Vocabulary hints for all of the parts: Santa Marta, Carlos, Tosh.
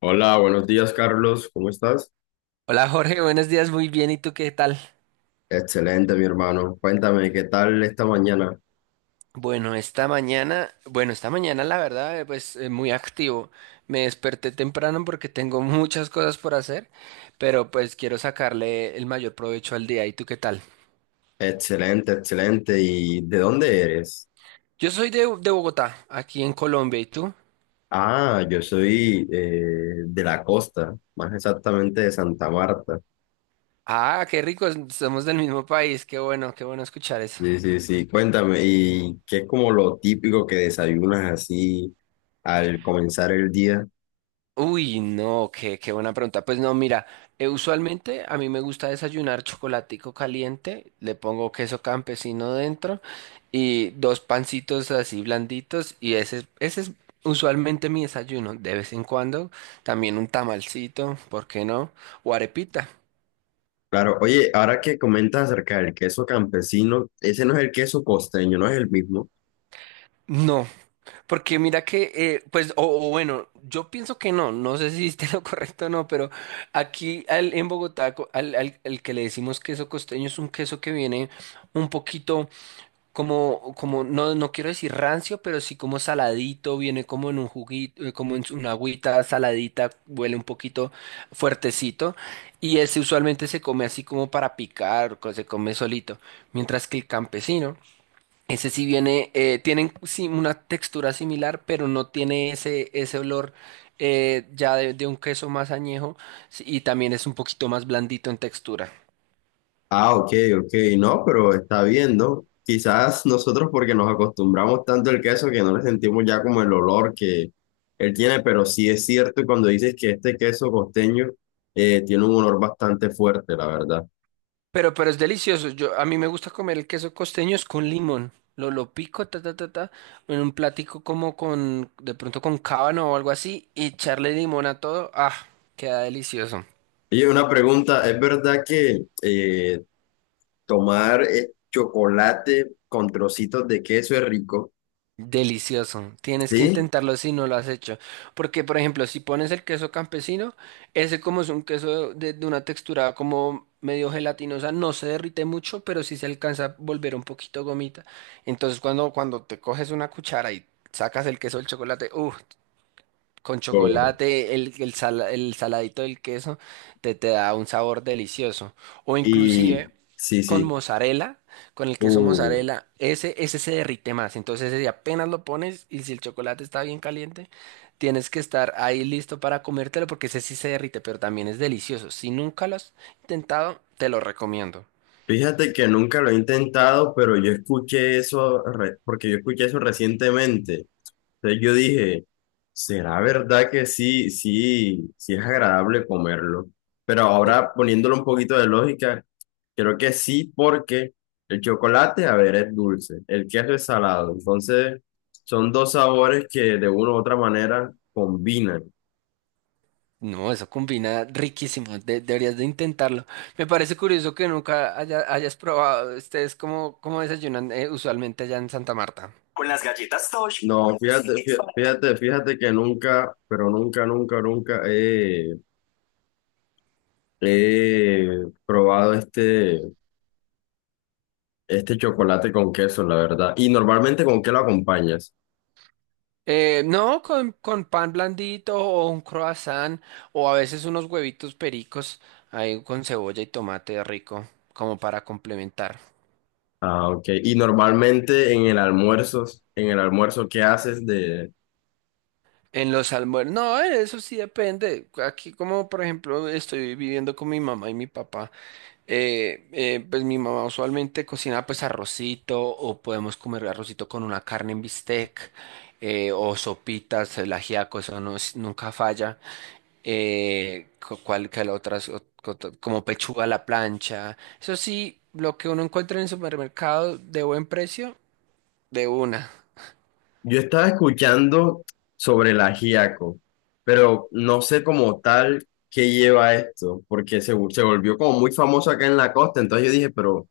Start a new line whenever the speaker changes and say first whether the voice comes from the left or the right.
left: Hola, buenos días, Carlos. ¿Cómo estás?
right: Hola Jorge, buenos días, muy bien, ¿y tú qué tal?
left: Excelente, mi hermano. Cuéntame, ¿qué tal esta mañana?
right: Bueno, esta mañana la verdad, muy activo. Me desperté temprano porque tengo muchas cosas por hacer, pero pues quiero sacarle el mayor provecho al día. ¿Y tú qué tal?
left: Excelente, excelente. ¿Y de dónde eres?
right: Yo soy de Bogotá, aquí en Colombia, ¿y tú?
left: Ah, yo soy de la costa, más exactamente de Santa Marta.
right: Ah, qué rico, somos del mismo país, qué bueno escuchar eso.
left: Sí, sí, sí. Cuéntame, ¿y qué es como lo típico que desayunas así al comenzar el día?
right: Uy, no, qué buena pregunta. Pues no, mira, usualmente a mí me gusta desayunar chocolatico caliente, le pongo queso campesino dentro y dos pancitos así blanditos y ese es usualmente mi desayuno. De vez en cuando también un tamalcito, ¿por qué no? O arepita.
left: Claro, oye, ahora que comentas acerca del queso campesino, ese no es el queso costeño, no es el mismo.
right: No, porque mira que, pues, o bueno, yo pienso que no, no sé si esté lo correcto o no, pero aquí en Bogotá, al que le decimos queso costeño es un queso que viene un poquito como, no quiero decir rancio, pero sí como saladito, viene como en un juguito, como en una agüita saladita, huele un poquito fuertecito, y ese usualmente se come así como para picar, se come solito, mientras que el campesino. Ese sí viene, tienen sí, una textura similar, pero no tiene ese olor ya de un queso más añejo sí, y también es un poquito más blandito en textura.
left: Ah, ok, ok, no, pero está bien, ¿no? Quizás nosotros porque nos acostumbramos tanto al queso que no le sentimos ya como el olor que él tiene, pero sí es cierto cuando dices que este queso costeño tiene un olor bastante fuerte, la verdad.
right: Pero es delicioso. Yo, a mí me gusta comer el queso costeño es con limón. Lo pico, ta, ta, ta, ta, en un platico como con, de pronto con cábano o algo así, y echarle limón a todo. Ah, queda delicioso.
left: Y una pregunta, ¿es verdad que tomar chocolate con trocitos de queso es rico?
right: Delicioso. Tienes que
left: Sí.
right: intentarlo si no lo has hecho. Porque, por ejemplo, si pones el queso campesino, ese como es un queso de una textura como medio gelatinosa, no se derrite mucho, pero sí se alcanza a volver un poquito gomita. Entonces, cuando te coges una cuchara y sacas el queso del chocolate, uff, con
left: Oh,
right: chocolate, el saladito del queso te, te da un sabor delicioso. O inclusive
left: y sí,
right: con
left: sí.
right: mozzarella, con el queso
left: Uh.
right: mozzarella, ese se derrite más. Entonces ese si apenas lo pones y si el chocolate está bien caliente, tienes que estar ahí listo para comértelo porque ese sí se derrite, pero también es delicioso. Si nunca lo has intentado, te lo recomiendo.
left: Fíjate que nunca lo he intentado, pero yo escuché eso, porque yo escuché eso recientemente. Entonces yo dije, ¿será verdad que sí, sí, sí es agradable comerlo? Pero ahora poniéndolo un poquito de lógica, creo que sí, porque el chocolate, a ver, es dulce, el queso es salado. Entonces son dos sabores que de una u otra manera combinan.
right: No, eso combina riquísimo, deberías de intentarlo. Me parece curioso que nunca haya- hayas probado, ustedes cómo, cómo desayunan usualmente allá en Santa Marta.
left: Con las galletas Tosh. No, fíjate, fíjate, fíjate que nunca, pero nunca, nunca, nunca he probado este chocolate con queso, la verdad. ¿Y normalmente con qué lo acompañas?
right: No, con pan blandito o un croissant o a veces unos huevitos pericos ahí con cebolla y tomate rico como para complementar.
left: Ah, ok. Y normalmente en el almuerzo, ¿qué haces de...?
right: En los almuerzos, no, eso sí depende. Aquí como por ejemplo estoy viviendo con mi mamá y mi papá. Pues mi mamá usualmente cocina pues arrocito o podemos comer arrocito con una carne en bistec o sopitas, el ajiaco, eso no es- nunca falla. Cual que la otras como pechuga a la plancha. Eso sí, lo que uno encuentra en el supermercado de buen precio, de una.
left: Yo estaba escuchando sobre el ajiaco, pero no sé como tal qué lleva esto, porque se volvió como muy famoso acá en la costa. Entonces yo dije, pero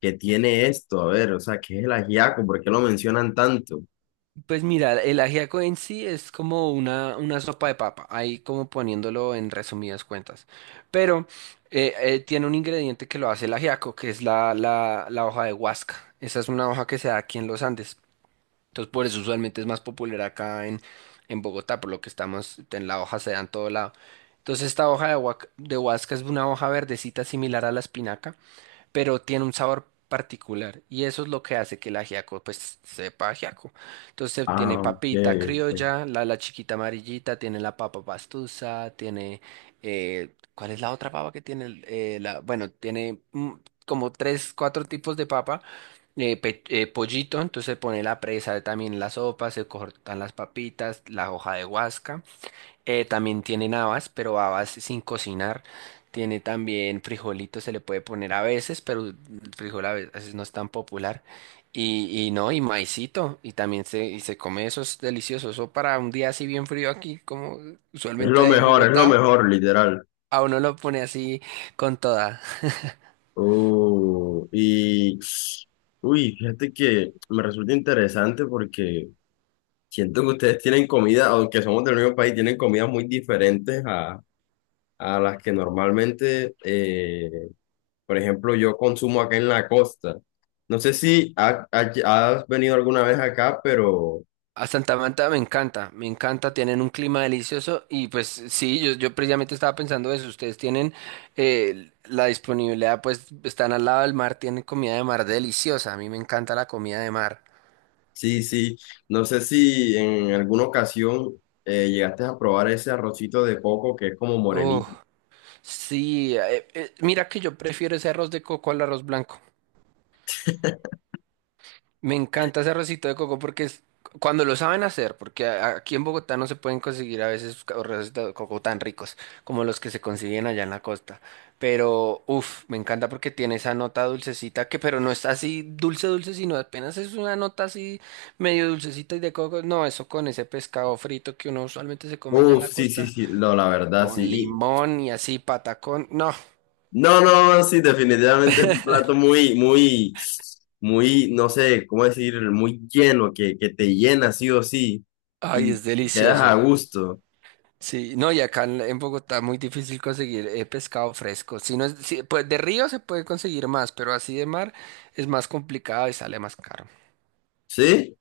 left: ¿qué tiene esto? A ver, o sea, ¿qué es el ajiaco? ¿Por qué lo mencionan tanto?
right: Pues mira, el ajiaco en sí es como una sopa de papa, ahí como poniéndolo en resumidas cuentas. Pero tiene un ingrediente que lo hace el ajiaco, que es la hoja de huasca. Esa es una hoja que se da aquí en los Andes. Entonces por eso usualmente es más popular en Bogotá, por lo que estamos, en la hoja se da en todo lado. Entonces esta hoja de huasca es una hoja verdecita similar a la espinaca pero tiene un sabor particular y eso es lo que hace que el ajiaco pues sepa ajiaco. Entonces tiene
left: Ah, ok.
right: papita
left: Ok.
right: criolla, la chiquita amarillita, tiene la papa pastusa, tiene ¿cuál es la otra papa que tiene? Bueno, tiene como tres, cuatro tipos de papa, pollito, entonces se pone la presa, también la sopa, se cortan las papitas, la hoja de guasca. También tienen habas, pero habas sin cocinar. Tiene también frijolitos, se le puede poner a veces, pero el frijol a veces no es tan popular. Y no, y maicito, y también se come eso, es delicioso. Eso para un día así bien frío aquí, como usualmente hay en
left: Es lo
right: Bogotá,
left: mejor, literal.
right: a uno lo pone así con toda.
left: Oh, y uy, fíjate que me resulta interesante porque siento que ustedes tienen comida, aunque somos del mismo país, tienen comidas muy diferentes a las que normalmente, por ejemplo, yo consumo acá en la costa. No sé si has venido alguna vez acá, pero
right: A Santa Marta me encanta, tienen un clima delicioso y pues sí, yo precisamente estaba pensando eso, ustedes tienen la disponibilidad, pues están al lado del mar, tienen comida de mar deliciosa, a mí me encanta la comida de mar.
left: sí, sí, no sé si en alguna ocasión llegaste a probar ese arrocito de coco que es como
right: Oh,
left: morenito.
right: sí, mira que yo prefiero ese arroz de coco al arroz blanco. Me encanta ese arrocito de coco porque es cuando lo saben hacer, porque aquí en Bogotá no se pueden conseguir a veces arrocitos de coco tan ricos como los que se consiguen allá en la costa. Pero, uff, me encanta porque tiene esa nota dulcecita que, pero no está así dulce, dulce, sino apenas es una nota así medio dulcecita y de coco. No, eso con ese pescado frito que uno usualmente se come ya en
left: Uf,
right: la
left: sí, sí,
right: costa,
left: sí, no, la verdad,
right: con
left: sí.
right: limón y así patacón. No,
left: No, no, sí, definitivamente es un plato muy, muy, muy, no sé cómo decir, muy lleno, que te llena sí o sí
right: ay,
left: y
right: es
left: te quedas a
right: delicioso.
left: gusto,
right: Sí, no, y acá en Bogotá muy difícil conseguir pescado fresco. Si no es, pues de río se puede conseguir más, pero así de mar es más complicado y sale más caro.
left: ¿sí?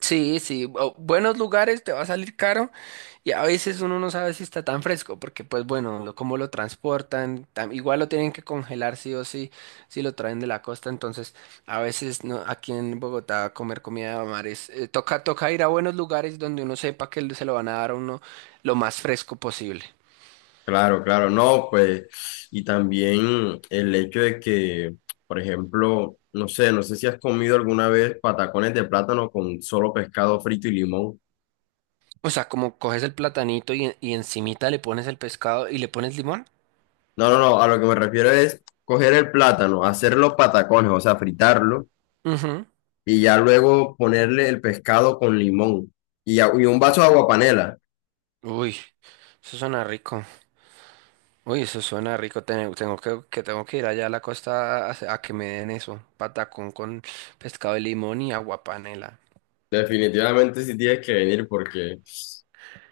right: Sí, sí, buenos lugares te va a salir caro y a veces uno no sabe si está tan fresco porque pues bueno, cómo lo transportan, igual lo tienen que congelar sí o sí, si lo traen de la costa, entonces a veces no, aquí en Bogotá comer comida de mar es, toca ir a buenos lugares donde uno sepa que se lo van a dar a uno lo más fresco posible.
left: Claro, claro, no, pues, y también el hecho de que, por ejemplo, no sé, no sé si has comido alguna vez patacones de plátano con solo pescado frito y limón.
right: O sea, como coges el platanito y encimita le pones el pescado y le pones limón.
left: No, no, no, a lo que me refiero es coger el plátano, hacer los patacones, o sea, fritarlo
right: Ujú.
left: y ya luego ponerle el pescado con limón y un vaso de aguapanela.
right: Uy, eso suena rico. Uy, eso suena rico. Tengo que tengo que ir allá a la costa a que me den eso. Patacón con pescado de limón y agua panela.
left: Definitivamente sí tienes que venir porque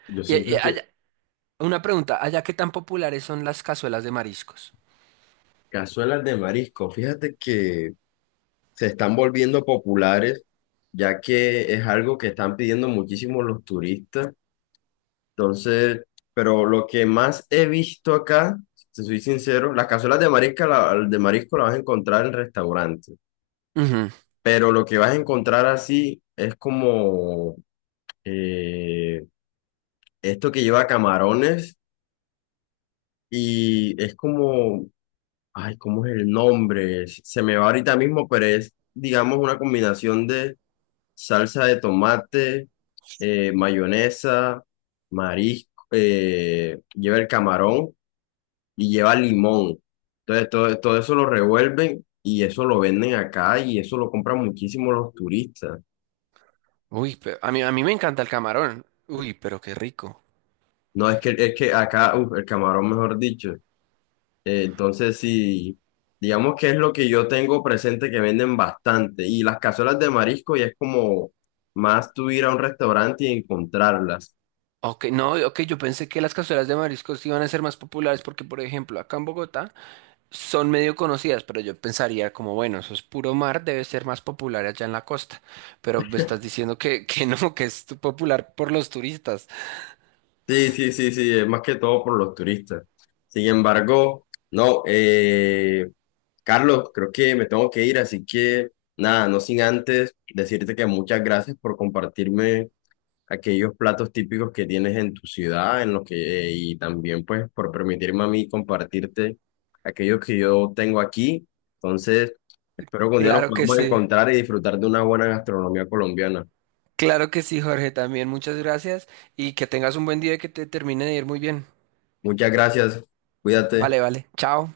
left: yo
right: Y,
left: siento
right: y
left: que
right: allá- una pregunta, ¿allá qué tan populares son las cazuelas de mariscos?
left: cazuelas de marisco, fíjate que se están volviendo populares ya que es algo que están pidiendo muchísimo los turistas. Entonces, pero lo que más he visto acá, si soy sincero, las cazuelas de marisco, de marisco las vas a encontrar en restaurantes,
right: Ujú.
left: pero lo que vas a encontrar así es como... eh, esto que lleva camarones y es como, ay, ¿cómo es el nombre? Se me va ahorita mismo, pero es, digamos, una combinación de salsa de tomate, mayonesa, marisco, lleva el camarón y lleva limón. Entonces, todo eso lo revuelven y eso lo venden acá y eso lo compran muchísimo los turistas.
right: Uy, pero a mí me encanta el camarón. Uy, pero qué rico.
left: No, es que acá, uf, el camarón, mejor dicho. Entonces, sí, digamos que es lo que yo tengo presente que venden bastante. Y las cazuelas de marisco ya es como más tú ir a un restaurante y encontrarlas.
right: Ok, no, ok, yo pensé que las cazuelas de mariscos iban a ser más populares porque, por ejemplo, acá en Bogotá son medio conocidas, pero yo pensaría como, bueno, eso es puro mar, debe ser más popular allá en la costa. Pero me estás diciendo que, que no, que es tu- popular por los turistas.
left: Sí, sí, sí, sí, es más que todo por los turistas. Sin embargo, no, Carlos, creo que me tengo que ir, así que nada, no sin antes decirte que muchas gracias por compartirme aquellos platos típicos que tienes en tu ciudad, en los que, y también pues por permitirme a mí compartirte aquellos que yo tengo aquí. Entonces, espero que un día nos
right: Claro que
left: podamos
right: sí.
left: encontrar y disfrutar de una buena gastronomía colombiana.
right: Claro que sí, Jorge, también muchas gracias y que tengas un buen día y que te termine de ir muy bien.
left: Muchas gracias, cuídate.
right: Vale, vale. Chao.